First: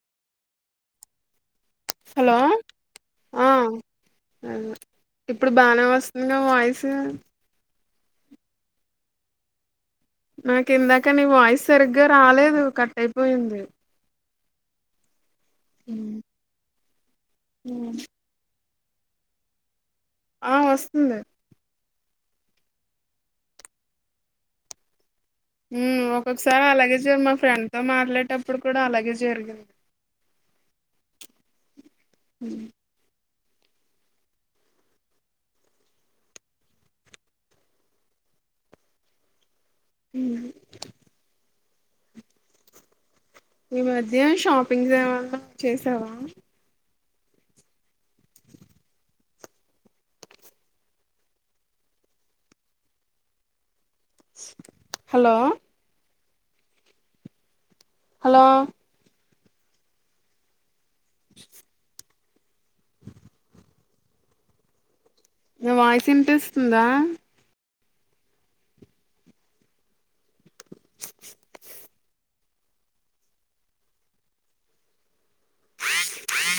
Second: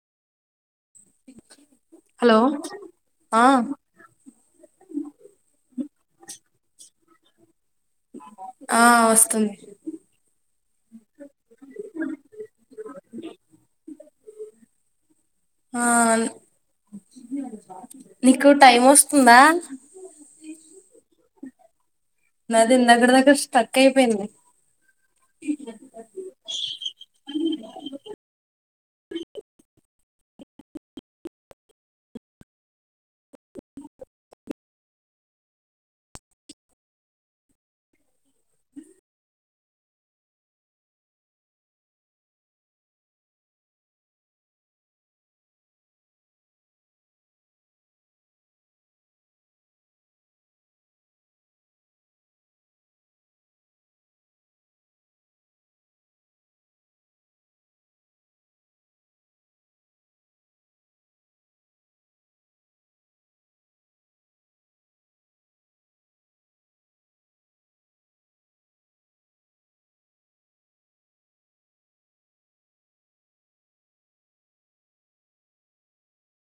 hello ఆ ఇప్పుడు బానే వస్తుందిగా వాయిస్ ఆ వస్తుంది నాకు ఇందాక నీ వాయిస్ సరిగ్గా రాలేదు కట్ అయిపోయింది ఆ నీకుట్ టైం వస్తుందా ఆ వస్తుంది నాదీ ఇందాకటఅక్కడ స్ట్రక్ అయిపోయింది ఒక్కొక్కసారి అలాగే జ మా ఫ్రెండ్ తో మాట్లాడేటప్పుడు కూడా అలాగే జరిగింది ఉ ఊ ఈ మధ్య షాపింగ్స్ ఏమనా చేసావా హలో హలో నా వాయిస్ ఇన్పిస్తుందా